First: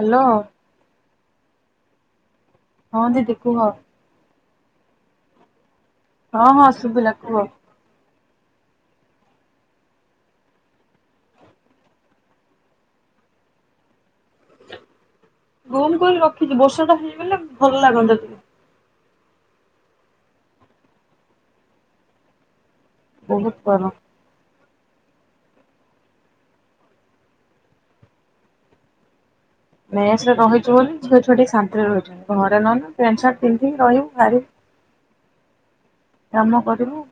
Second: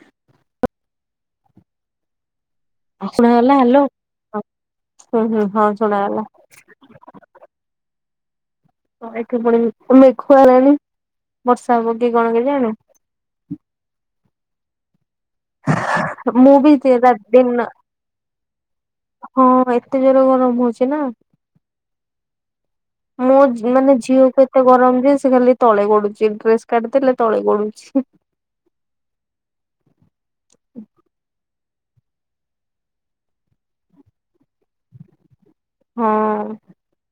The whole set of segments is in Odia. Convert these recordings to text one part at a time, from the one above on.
ହ୍ୟାଲୋ। ହଁ ଦିଦି ଶୁଣାଗଲା କୁହ ହ୍ୟାଲୋ ହଁ ହୁଁ ହୁଁ ହଁ ଶୁଣାଗଲା। ହଁ ହଁ ଶୁଭିଲା କୁହ? ଏଠି ଫୁଣି ମେ ମେଘ ହେଲାଣି ବର୍ଷା ହେବକି କଣ କେଜାଣି। ଗୁମ କରି ମୁଁ ରଖିଛି ବି ବର୍ଷା ହେଇଗଲେ ଭଲ ଲାଗନ୍ତା ଟ ହୋଁ ଏତେ ଜୋରେ ଗରମ ହୋଉଚି ନା। ମୋ ବହୁତ ଗରମ। ମାନେ ଝିଅକୁ ଏତେ ଗରମ ଯେ ସେ ଖାଲି ତଳେ ଗଡୁଚି ଡ୍ରେସ କାଢିଦେଲେ ତଳେ ଗଡୁଚି। ମେସ ରହିଚୁ ବୋଲି ଝିଅ ଛୁଆ ଟିକେ ଶାନ୍ତିରେ ରହିଚନ୍ତି ଘରେ ନହେଲେ ପ୍ୟାଣ୍ଟ ସାର୍ଟ ପିନ୍ଧିକି ରହିବୁଭାରି ହଁ କାମ କରୀମୁ।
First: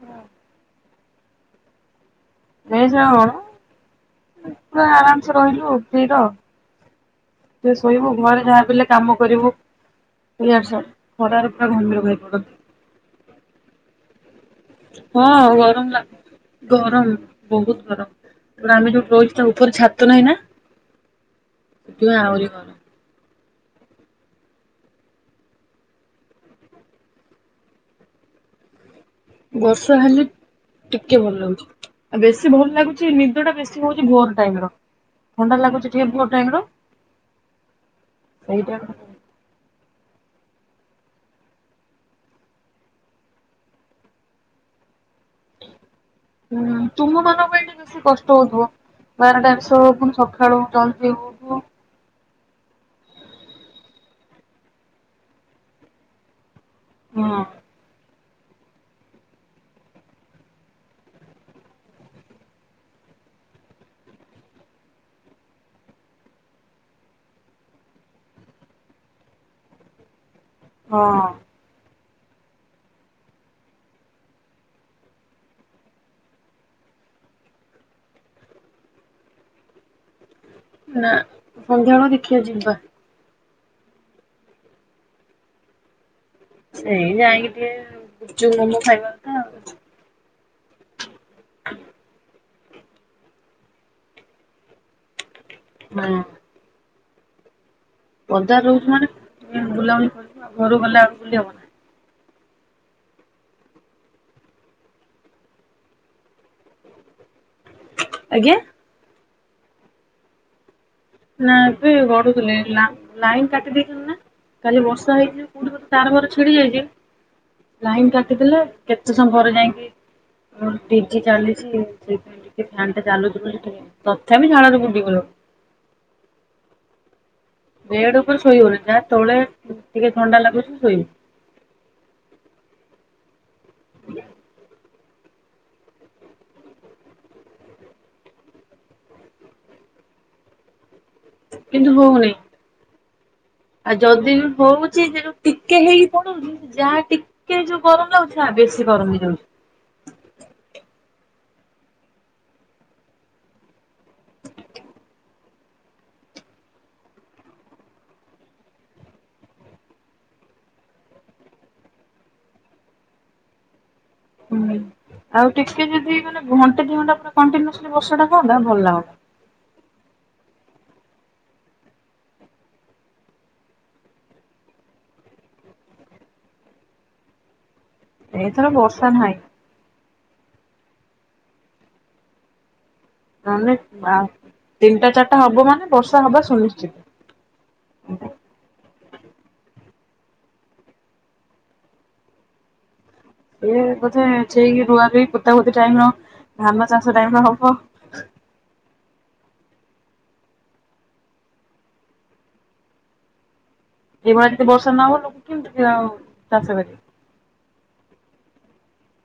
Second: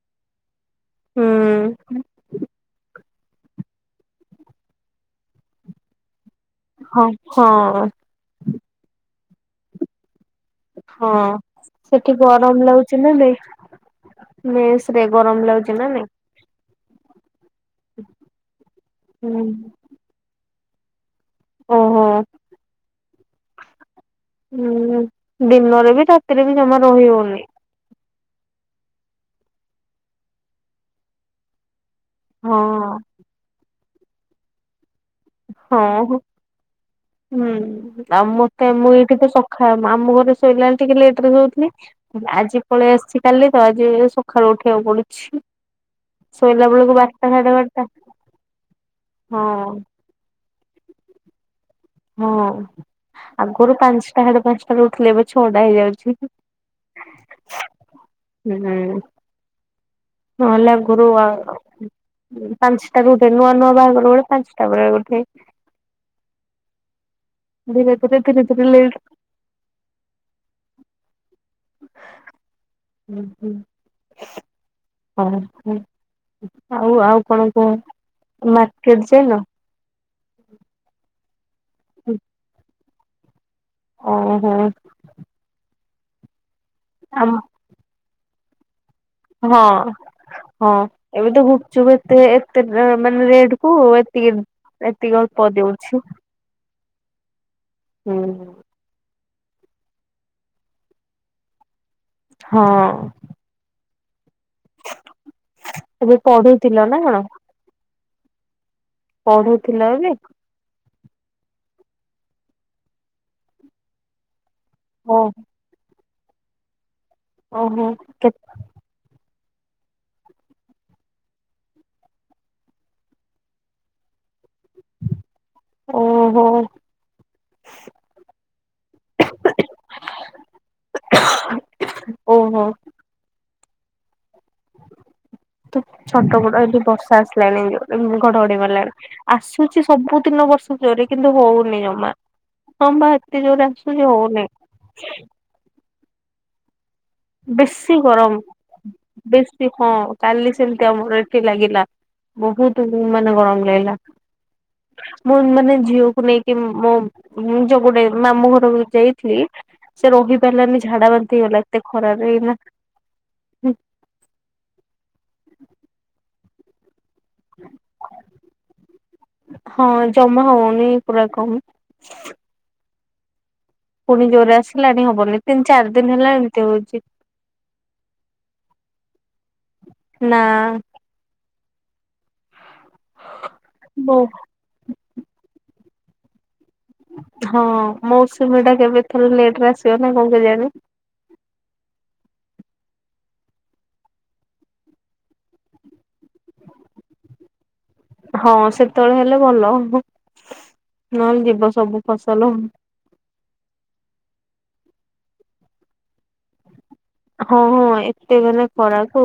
ହୁଁ। ମେସରକଣ ପୁରା ଆରାମସେ ରହିଲୁ ଆଉ ଫ୍ରିର। ହ ହ। ଟି ଶୋଇବୁ ଘରେ ଯାହା ବି ହେଲେ କାମ କରିବୁ। ଏଆର ସାର୍ ଖରାରେ ପୁରା ଘମିର ଗଳି ପଡନ୍ତି। [unintelligible] ମେସରେ ଗରମ ହଁ ଲାଗୁଚି ନା ନାଇଁ। ଲାଗୁ ଗରମ ବୋହୁତ ଗରମ ଆମେ ଯୋଉ ରହିଚୁ ହୁଁ ଟା ଉପରେ ଛା ତ ନାହିଁ ନା ଓହୋ ସେଥିପାଇ ଆହୁରି ଗର ଉଁ ହୁଁ ଦିନରେ ବି ରାତିରେ ବି ଜମା ରହି ହଉନି। ବର୍ଷା ହେଲେ ଟିକେ ଭଲ ଲାଗୁଚି ଆଉ ବେଶୀ ଭଲ ହଁ ଲାଗୁଚି ନିଦ ଟା ବେଶୀ ଚି ଭୋର ଟାଇମ ର। ଥଣ୍ଡା ହଁ ଲାଗୁଛି ଟିକେ ହ ଭୋର ଟାଇମ ର ହୁଁ ଆଉ ମତେ ସେଇଟା ମୁଁ ଏଇଠି ତ ସ ଖା ମାମୁଁ ଘରେ ଶୋଇଲାଳେ ଟିକେ ଲେଟ ରେ ସୋଉଥିଲି ଆଜି ପଳେଇ ଆସିଚି କାଲି ତ ଆଜି ସକାଳୁ ଉଠିବାକୁ ପଡୁଚି। ହୁଁ ତୁମ ମାନଙ୍କ ପାଇଁ ଟିକ ବାରଟା ବେଶୀ କଷ୍ଟ ହଉଥିବ ବାରଟାରେ ହଁ। ସୋ ପୁଣି ସ କାଳୁ ଜଲ୍ଦି ଉଠ ହଁ ଆଗରୁ ପାଞ୍ଚଟା ସାଡେ ପାଞ୍ଚଟା ଉଠୁଥିଲେ ଏବେ ଛଅଟା ହେଇଯାଉଚି। ହଁ। ହୁଁ। ନଲା ଗୁରୁ ପାଞ୍ଚଟା ରେ ଉଠେ ନୂଆ ନୂଆ ବାହାଘର ଗୋଳେ ପାଞ୍ଚଟା ବେଳେ ଉଠେ। ଧୀରେ ଧୀରେ ଧୀରେ ଲେଟେ ହଁ। [inaudible] ଆଉ ଆଉ କଣ କୁହ ମାର୍କେଟ ଯାଇନ। ନା ସନ୍ଧ୍ୟାବେଳେ ଦେଖିଆ ଯିବା। ଓହୋ। ସେଇ ଆମ ଯାଇଁକି ଟିକେ ଗୁପଚୁପ୍ ମୋମୋ ଖାଇବା କଥା ହଁ ହଁ ଏବେ ତ ଗୁପ୍ ଚୁପ୍ ଏତେ ଏ ତେ ମାନେ ରେଟ୍ କୁ ଏତିକି ଏତିକି ଅଳ୍ପ ଦେଉଚି। ବଜାର୍ ରୋହୁଚି ମାନେ ବୁଲାବୁଲି କରଚୁ ଆଉ ଘରୁ ଗଲେ ଆଉ ବୁଲି ହବନି। ହଁ। ଏବେ ପଢୁଥିଲ ନା କଣ। ଆଜ୍ଞା। ପଢୁଥିଲ କି। ନା ଏବେ ଗଡୁଥିଲେ ଲା ଲାଇନ୍ କାଟି ଦେଇଥିଲେ ନା କାଲି ଓ ବର୍ଷା ହେଇଚି ଯୋ କୋଉଠି ଗୋଟେ ତାର ଫାର ଛିଡି ଯାଇଚି ଓହୋ ଲାଇନ୍ କେ କାଟିଦେଲେ କେତେ ସମପରେ ଯାଇକି ମୋର ଡିଜି ଚାଲିଚି ସେଇପାଇଁ। ଟିକେ ଫ୍ୟାନ୍ ଟା ଚାଲୁୁଚି ବୋଲି ତଥାପି ଝାଳରେ ଭେଦି ଗଲୁଣି। ଓହୋ। ବେଡ୍ ଉପରେ ଶୋଇ ହଉନି ଯାହା ତଳେ ଟିକେ ଥଣ୍ଡା ଲାଗୁଚି ଶୋଇବୁ। ଓହୋ। ତ ଛଟପଟ ହେଲି ବର୍ଷା ଆସିଲାଣି ଘଡଘଡି ମାରିଲାଣି। ଆସୁଚି ସବୁ ଦିନ ବର୍ଷା ଜୋରେ କିନ୍ତୁ ହଉନି କିନ୍ତୁ ଜମା ହଉନି ହଁ ବା ଏତେ ଜୋରେ ଆଉ ଆସୁଚି ଯଦି ବି ହଉନି। ହଉଛି ଯେ ଯୋଉ ଟିକେ ହେଇକି ପଳଉଚି ଯାହା ଟିକେ ଯଉ ବେଶୀ ଗରମ୍ ଗରମ ଲାଗୁଚି ବେଶୀ ଗରମ ହେଇଯାଉଚି। ବେଶୀ ହଁ କାଲି ସେମିତି ଆମର ଏଠି ଲାଗିଲା ବହୁତୁ ମାନେ ଗରମ୍ ଲାଗିଲା। ମୁଁ ମାନେ ଝିଅକୁ ନେଇକି ମୋ ଯଉ ଗୋଟେ ମାମୁଁ ଘରକୁ ଯାଇଥିଲି ସେ ରହି ପାରିଲାନି ଝାଡା ବାନ୍ତି ହେଇଗଲା ଏତେ ଖରାରେ ଏଇନା ହୁଁ ଆଉ ଟିକେ ଯଦି ମାନେ ଘଣ୍ଟେ ଦି ଘଣ୍ଟା ପୁରା କଣ୍ଟିନୁସଲି ବର୍ଷା ଟା ହୁଅନ୍ତା ଭଲ୍ ଲାଗନ୍ତା। ହଁ ଯମା ହଉନି ପୁରା କମ୍ ପୁଣି ଜୋରେ ଆସିଲାଣି ହବନି ତିନି ଚାରି ଦିନି ହେଲା ଏମିତି ହଉଚି। ଏଈଥର ବର୍ଷା ନାହିଁ। ନା। ମାନେ ବୋ ତିନିଟା ଚାରିଟା ହବ ମାନେ ବର୍ଷା ହବା ସୁନିଶ୍ଚିତ୍। ହଁ ମୌସୁମୀ ଟା କେବେ ଥରେ ଲେଟ୍ ରେ ଆସିବ ନା କଣ କେଜାଣି। ଈଏ ବୋଧେ ଠିକି ରୁଆ ରୁଇ ପୋତା ପୋତି ଟାଇମ୍ ର ଧାନ ଚାଷ ଟାଇମ୍ ର ହବ। ହଁ ସେତେବେଳେ ହେଲେ ଭଲ ନହେଲେ ଯିବ ସବୁ ଫସଲ। ଏଇଭଳିଆ ତ ବର୍ଷା ନ ହବ ଲୋକ କେମିତି ଆଉ ଚାଷ କରିବେ? ହଁ- ହଁ ଏତେ ମାନେ ଖରା କୁ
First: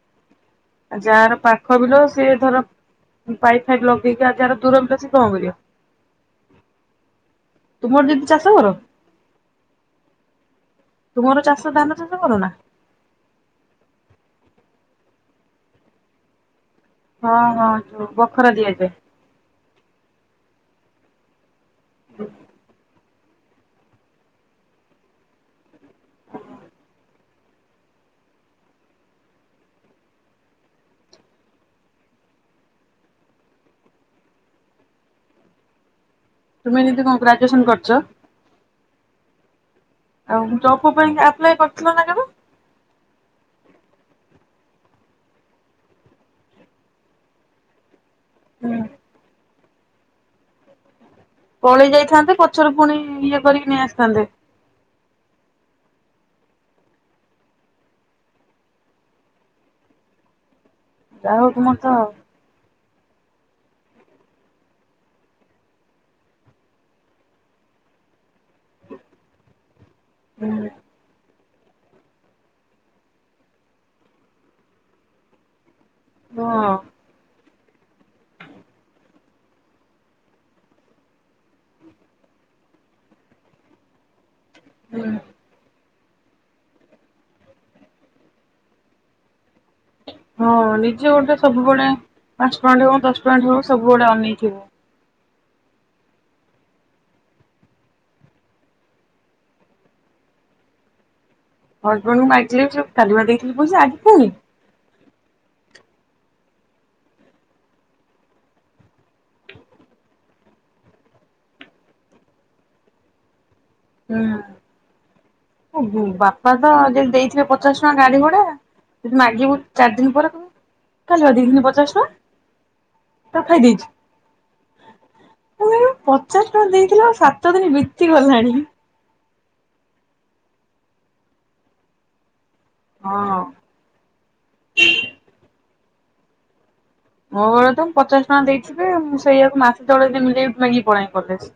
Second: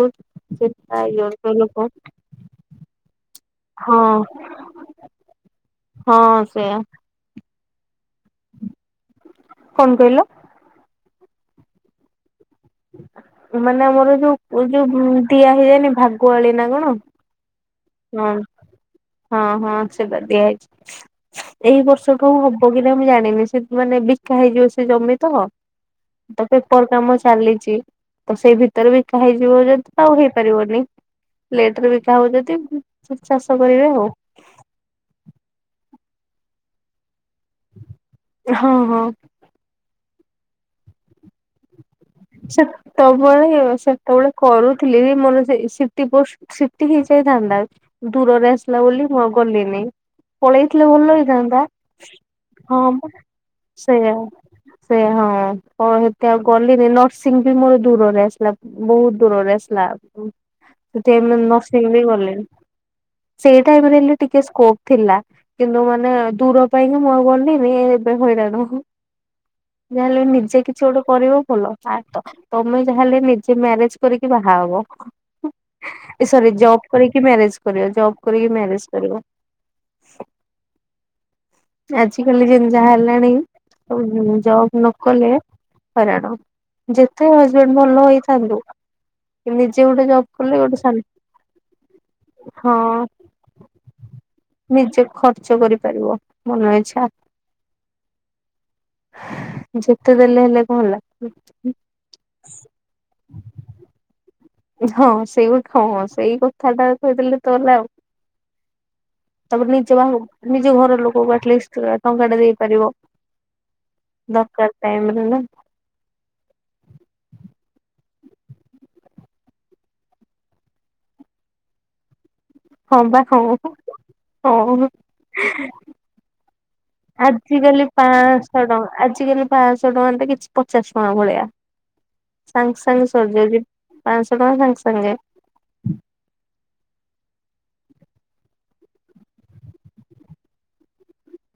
ଆ -ଯାର ପାଖ ବିଲ ସିଏ ଧର ପାଇପ୍ ଫାଇପ୍ ହଁ ଲଗେଇକି ଆ ଯାହାର ତୁରନ୍ତ ସେ କଣ କରିବ। ହଁ ସେଇୟା ତୁମର ଦିଦି ଚାଷ କର? କଣ କହିଲ ତୁମର ଚାଷ ଧାନ ଚାଷ କରନା? ମାନେ ଆମର ଯୋଉ ଯୋଉ ଦିଆ ହେଇଯାଏନି ଭାଗୁଆଳି ନା କଣ? ହଁ ହଁ ବଖରା ଦିଆଯାଏ। ହଁ ହଁ ସେଟା ଦିଆ ହେଇଚି। ଏଇ ବର୍ଷ ଠୁ ହବ କି ନାହିଁ ମୁଁ ଜାଣିନି ସେ ମାନେ ବିକା ହେଇଯିବ ସେ ଜମି ତ। ତ ପେପର୍ କାମ ଚାଲିଚି। ତ ସେଇ ଭିତରେ ବିକା ହେଇଯିବ ଯଦି ଆଉ ହେଇପାରିବନି ଲେଟ୍ ରେ ବିକା ହବ ଯଦି ସେ ଚାଷ କରିବେ ଆଉ। ତୁମେ ଦିଦି କଣ୍ ଗ୍ରାଜୁଏସନ କରିଚ? ହଁ ହଁ। ଆଉ ଜବ୍ ଫବ୍ ପାଇଁ ଆପ୍ଲାଏ କରିଥିଲ ନା କେବେ? ସେତବେଳେ ସେତବେଳେ କରୁଥିଲି ମୋର ସେ ସିଟି ପୋଷ୍ଟ୍ ସେଠି ହେଇଯାଇଥାନ୍ତା ଦୂରରେ ହୁଁ। ଆସିଲା ବୋଲି ମୁଁ ଆଉ ଗଲିନି ପଳେଇଥିଲେ ଭଲ ହେଇଥାନ୍ତା ପଳେଇ ଯାଇଥାନ୍ତେ ପଛରେ ହଁ ପୁଣି ମ ଇଏ କରିକି ନେଇ ସେଇଆ ଆସିଥାନ୍ତେ। ସେ ହଁ କଣ ଅ ହେତି ଆଉ ଗଲିନି ନ ସିଂ ବି ମୋର ଦୂରରେ ଆସିଲା ବହୁତ ଦୂରରେ ଆସିଲା ଯାହା ହଉ ତୁମର ତ ନର୍ସିଙ୍ଗ ବି ଗଲିନି ସେଇ ଟାଇମ ରେ ହେଲେ ଟିକେ ସ୍କୋପ ଥିଲା। କିନ୍ତୁ ମାନେ ଦୂର ପାଇଁ କି ଆଉ ମୁଁ ଗଲିନି ଏବେ ହଇରାଣ ଊଂହୁଁ ଯାହା ହେଲେ ବି ନିଜେ କିଛି ଗୋଟେ କରିବ ଭଲ ଆ ତ ତମେ ଯାହାେଲେ ନିଜେ ମ୍ୟାରେଜ କରିକି ବାହା ହବ ଏ ସରି ହଁ ଜବ୍ କରିକି ମ୍ୟାରେଜ କର ଜବ କରିକି ମ୍ୟାରେଜ କରିବ। ଆଜ କାଲି ଯେମିତି ଯାହା ହେଲାଣି ଜବ ନ କଲେ ହଇରଣା ଯେତେ ହଜେବେଣ୍ଡ ଭଲ ହେଇ ଥାନ୍ତୁ ନିଜେ ଗୋଟେ ହଁ ଶାନ୍ତି ନିଜେ ଗୋଟେ ସବୁବେଳେ ପାଞ୍ଚ ଟଙ୍କା ଟେ ହଉ ହଁ ଦଶ ଟଙ୍କା ଟେ ହଉ ସବୁବେଳେ ଅନେଇଥିବେ ନିଜେ ଖର୍ଚ୍ଚ କରିପାରିବ ମନ ଇଛା ଯେତେ ଦେଲେ ହେଲେ କଣ ହେଲା ହୁଁ ହୁଁ ହଜବେଣ୍ଡଙ୍କୁ ମାଗିଲେ ସେ କାଲି ବା ଦେଇଥିଲି ପଇସା ଆଜି ଫୁଣି ହଁ ସେଇ ହଁ ସେଇ କଥାଟା କହିଦେଲେ ତ ସଇଲା ଆଉ ତାପରେ ନିଜ ବା ନିଜ ଘର ଲୋକଙ୍କୁ ଆଟଲିଷ୍ଟ ଟଙ୍କା ଟା ଦେଇପାରିବ ଦରକାର ଟାଇମ୍ ରେ ନା ବାପା ତ ଯେଦି ଦେଇଥିବେ ପଚାଶ ଟଙ୍କା ଗାଡି ଭଡା ଯଦି ମାଗିବୁ ଚାରି ଦିନ ପରେ ତ କାଲି ପା ଦେଇଥିଲି ପଚାଶ ଟଙ୍କା ହଁ ପା ହଁ ଟା ଖାଇ ଦେଇଛି। ହଁଲୋ ମୁଁ କହିଲି ପଚାଶ ଟଙ୍କା ଦେଇଥିଲ ଆଉ ସାତ ଆଜି ଦିନ କାଲି ବିତି ଗଲାଣି ପାଞ୍ଚଶହ ଟଙ୍କା ଆଜିକାଲି ପାଞ୍ଚଶହ ଟଙ୍କା ଟି କିଛି ପଚାଶ ଟଙ୍କା ଭଳିଆ। ସାଙ୍ଗେ ସାଙ୍ଗେ ସାରି ହଁ। ଯାଉଛି ପାଁସ ଟଙ୍କା ସାଙ୍ଗେ ସାଙ୍ଗେ ମୋ ଘରେ ତ ପଚାଶ ଟଙ୍କା ଦେଇଥିବେ ମୁଁ ସେଇଆକୁ ମାସେ ଚଳେଇଦିଏ ମୁଁ ଲିଫ୍ଟ ମାଗିକି ପଳାଏ କଲେଜ୍‌।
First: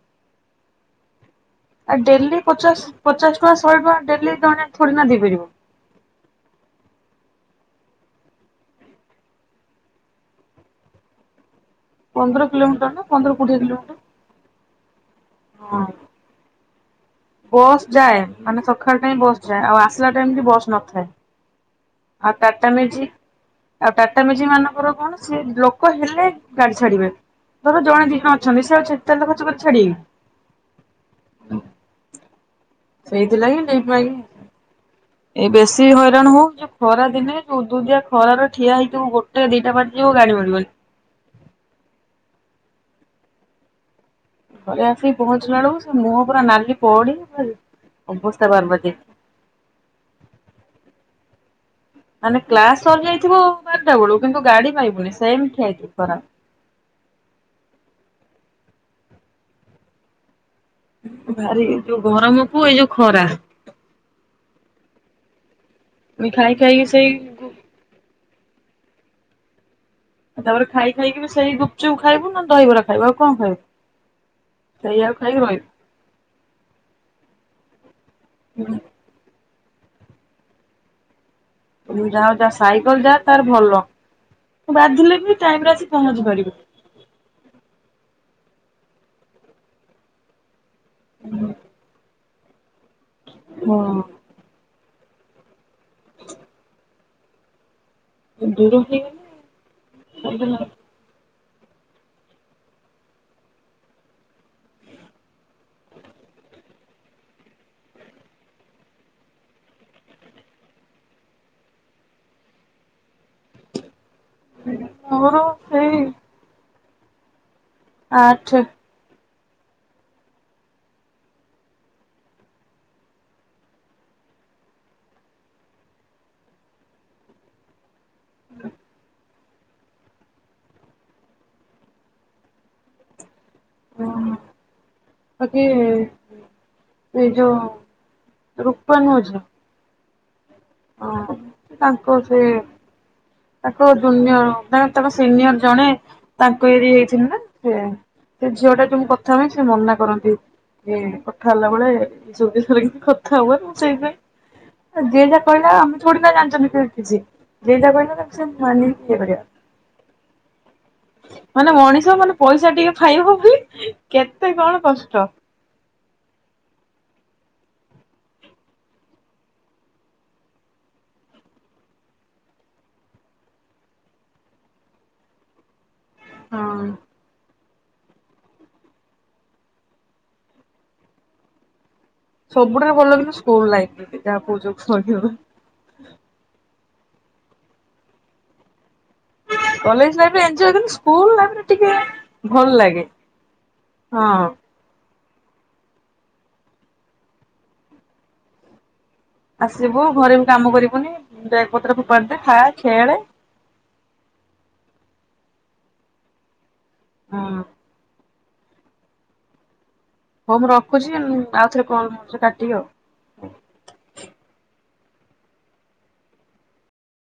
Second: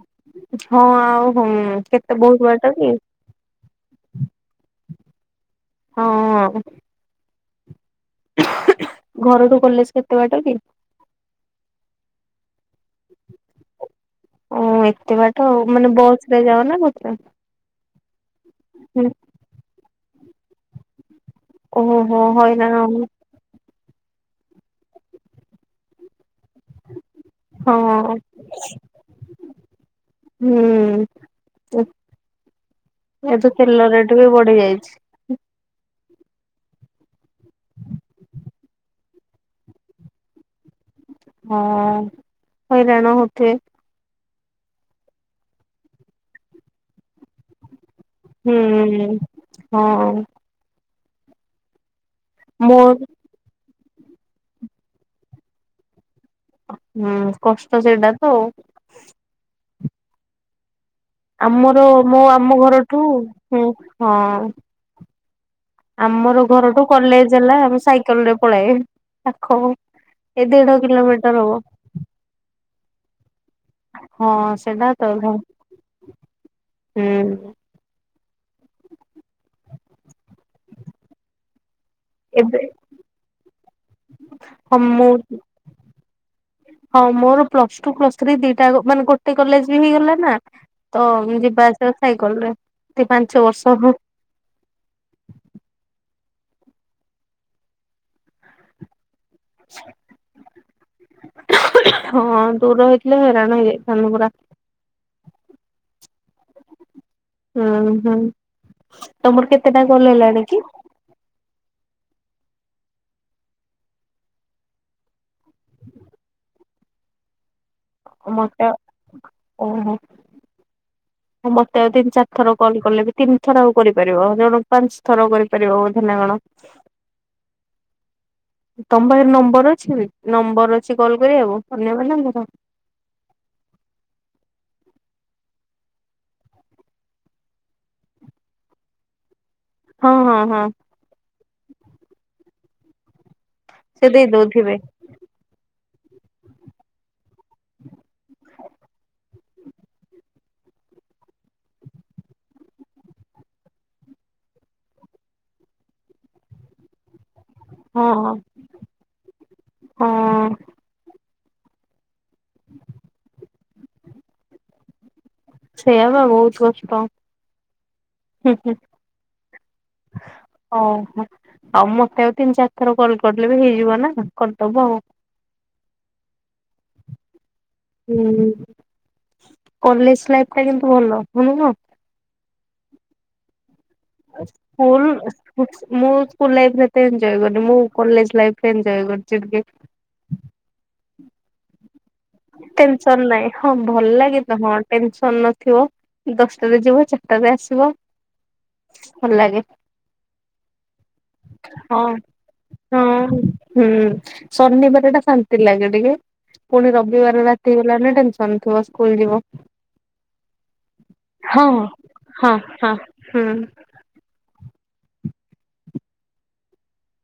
ହଁ ଅଁ ଆଉ ତ ହୋଉନି? ଆଉ ଡେଲି ପଚାଶ ପଚାଶ ଟଙ୍କା ଶହେ ଟଙ୍କା ଡେଲି ଥୋଡୀ ନା ଦେଇପାରିବ? ହୋଉ ଆଉ। ଘରଠୁ କଲେଜ କେତେ ବାଟ କି? ପନ୍ଦର କିଲୋମିଟର ନା ପନ୍ଦର କୋଡିଏ କିଲୋମିଟର। ଓ ଏତେ ବାଟ ଆଉ ହଁ। ମାନେ ବସ ରେ ଯାଅ ନା କୋଉଥିରେ? ବସ୍ ଯାଏ ମାନେ ସକାଳ ଟାଇମ ବସ୍ ଯାଏ ଆଉ ଆସିଲା ଟାଇମ କି ବସ୍ ନଥାଏ। ଓହୋ ଆଉ ଟାଟା ହଇରାଣ ମାଜିକ୍। ଆଉ ଟାଟା ମେଜିକ୍ ମାନଙ୍କର କଣ ସେ ଲୋକ ହେଲେ ଗାଡି ଛାଡିବେ। ହଁ ଧର ଜଣେ ଦି ଜଣ ଲୋକ ଅଛନ୍ତି ସେ ଆଉ ତେଲ ଖର୍ଚ୍ଚ କରିକି ଛାଡିବେକି। ହୁଁ ଏତ ସେଇଥିଲାଗି ଲିଫ୍ଟ ତେଲ ମାଗି ରେଟ୍ ବି ବଢି ଯାଇଛି। ଏଇ ବେଶୀ ହଇରାଣ ହୋଉ ଯୋଉ ଖରା ଦିନେ ଯୋଉ ଉଡ଼ଉଦିଆ ଖରରେ ଠିଆ ହେଇଥିବ ଗୋଟେ ଦିଟା ବାଜି ଯିବ ଗାଡି ମିଳିବନି। ହଅଁ ହଇରାଣ ହୋଉଥିବେ। ଘରେ ଆସିକି ପହଞ୍ଚିଲା ବେଳକୁ ସେ ମୁହଁ ପୁରା ନାଲି ପଡି କି ପୁରା ହୁଁ ହଁ। ମାନେ କ୍ଲାସ ମୋର ସରିଯାଇଥିବ ବାରଟା ବେଳୁ କିନ୍ତୁ ଗାଡି ପାଇବୁନି। ସେମିତି ଠିଆ ହେଇଥିବୁ ଖରାରେ। ହୁଁ କଷ୍ଟ ସେଇଟା ତ ଆଉ। ଭାରି ଆମର ଯୋଉ ମୋ ଆମ ଗରମକୁ ଏଇ ଯୋଉ ଘରଠୁ ଖରା ଉଁ ହଁ ଆମର ଖାଇ ଖାଇକି ଘରଠୁ ସେଇ କଲେଜ ହେଲା ସାଇକେ ସାଇକେଲ ରେ ପଲାଏ ପାଖ ହବ। ଦେଢ କିଲୋମିଟର ହବ। ଗୁପ୍ ଚୁପ୍ ଖାଇବୁ ନହେଲେ ଦହିବରା ଖାଇବୁ ଆଉ କଣ ଖାଇବୁ। ହଁ ସେଟା ତ ସେଇଆକୁ ହୁଁ। ଖାଇକି ହୁଁ। ଯାଅ ଯା ଏବେ ସାଇକେଲ ଯା ତାର ଭଲ ଉଁ ହଁ ମୁଁ ବାଧିଲେ ବି ଟାଇମ୍ ରେ ଆସି ପହଞ୍ଚି ପାରିବେ। ହଁ ମୋର ପ୍ଲସ୍ ଟୁ ପ୍ଲସ୍‌ ଥ୍ରୀ ଦିଟା ମାନେ ଗୋଟେ କଲେଜ ବି ହେଇଗଲା ନା। ତ ଯିବା ଆସିବା ସାଇକେଲ୍ ରେ ଦି ପାଞ୍ଚ ବର୍ଷ। ହଁ। ଦୂର ହିଁ। ହଁ ଦୂର ହେଇଥିଲେ ହଇରାଣ ହେଇଯାଇଥାନ୍ତୁ ପୁରା। ହୁଁ ହୁଁ ତମର କେତେ ଟା କଲ୍ ହେଲାଣି କି? ମୋର ସେଇ ଆଠ ମୋଟା ଓହୋ। ହଁ ମତେ ଆଉ ତିନି ଚାରି ଥର କଲ୍ କଲେ ବି ତିନି ଥର ଆଉ କରିପାରିବ ଜଣ ପାଞ୍ଚ ଥର କରିପାରିବ ବୋଧେ ନା କଣ? ହୁଁ। ତମ ପାଖରେ ନମ୍ବର ଅଛି ନମ୍ବର ଅଛି କଲ୍ କରିବାକୁ ଧନ୍ୟବାଦ ନାର ହଁ ଆଜି ଏଇ ଯୋଉ ରୁପାନୁଝ। ହଁ ହଁ ହଁ। ହଁ ତାଙ୍କ ସେ ତାଙ୍କ ସେ ଦେଇ ଦୁନ୍ୟନା ଦଉଥିବେ ତାଙ୍କ ସିନିୟର ଜଣେ ତାଙ୍କ ଏରି ହେଇଥିଲେ ନା ସେ ସେ ଝିଅ ଟା ଯୋଉ ମୁଁ କଥା ହୁଏ ସେ ମନା କରନ୍ତି। ହୁଁ କଥା ହେଲା ବେଳେ ଏଇ ସବୁ ବିଷୟରେ କିଛି କଥା ହବନି। ମୁଁ ସେଇପାଇଁ ଯିଏ ଯାହା କହିଲା ଆମେ ଥୋଡି ନା ଜାଣିଚନ୍ତି କିଏ କି ସେ ଯିଏ ଯାହା ହଁ କହିଲା ହଁ। ତାକୁ ସେ ମାନିକି ୟେ କରିବା କଥା। ମାନେ ମଣିଷ ମାନେ ପଇସା ଟିକେ ପାଇବ ବୋଲି କେତେ କଣ କଷ୍ଟ। ସେଇଆ ପା ବୋହୁତ କଷ୍ଟ ହୁଁ ହୁଁ। ଓହୋ ଆଉ ମତେ ଆଉ ତିନି ଚାର ଥର କଲ କରିଲେ ବି ହେଇଯିବ ନା କରିଦବ ଆଉ। ହଁ। ହୁଁ କଲେଜ ଲାଇଫ ଟା କିନ୍ତୁ ଭଲ। ଭଲ ନୁହଁ? ସବୁଠାରୁ ଭଲ କିନ୍ତୁ ସ୍କୁଲ ଲାଇଫ ଦିଦି। ସ୍କୁଲ ମୁଁ ସ୍କୁଲ ଲାଇରେ ଏତେ ଏଞ୍ଜୟେ କରିନି। ମୁଁ କଲେଜ ଲାଇଫରେ ଏଞ୍ଜୟେ କରିଚି ଟିକେ। କଲେଜ ଲାଇଫ୍ ରେ ଏଞ୍ଜୟେ କଲି। ସ୍କୁଲ ଲାଇଫ୍ ରେ ଟିକେ ଭଲ ଲାଗେ ଟେନସନ ନାହିଁ। ହଁ ଭଲ ଲାଗେ ତ ହଁ। ଟେନସନ ନଥିବ ଦଶଟାରେ ଯିବ ଚାରିଟାରେ ଆସିବ। ଭଲ ଲାଗେ ଆସିବୁ ଘରେ ବି କାମ କରିବୁନି ବେଗ ପତ୍ର ହଁ ଫୋପାଡି ଦେ ଖା ଖେଳେ। ହଁ। ହୁଁ ଶନିବାର ଟା ଶାନ୍ତି ଲାଗେ ଟିକେ ପୁଣି ହଁ ରବିବାର ରାତି ଗଲା ମାନେ ଟେନ୍ସ ନ୍ ଥିବ ସ୍କୁଲ ଯିବୁ। ହୋଉ ମୁଁ ରଖୁଚି। ଆଉ ଥରେ କଲ ମୋଥି ହଁ କାଟିବି ଆଉ। ହଁ ହୁଁ।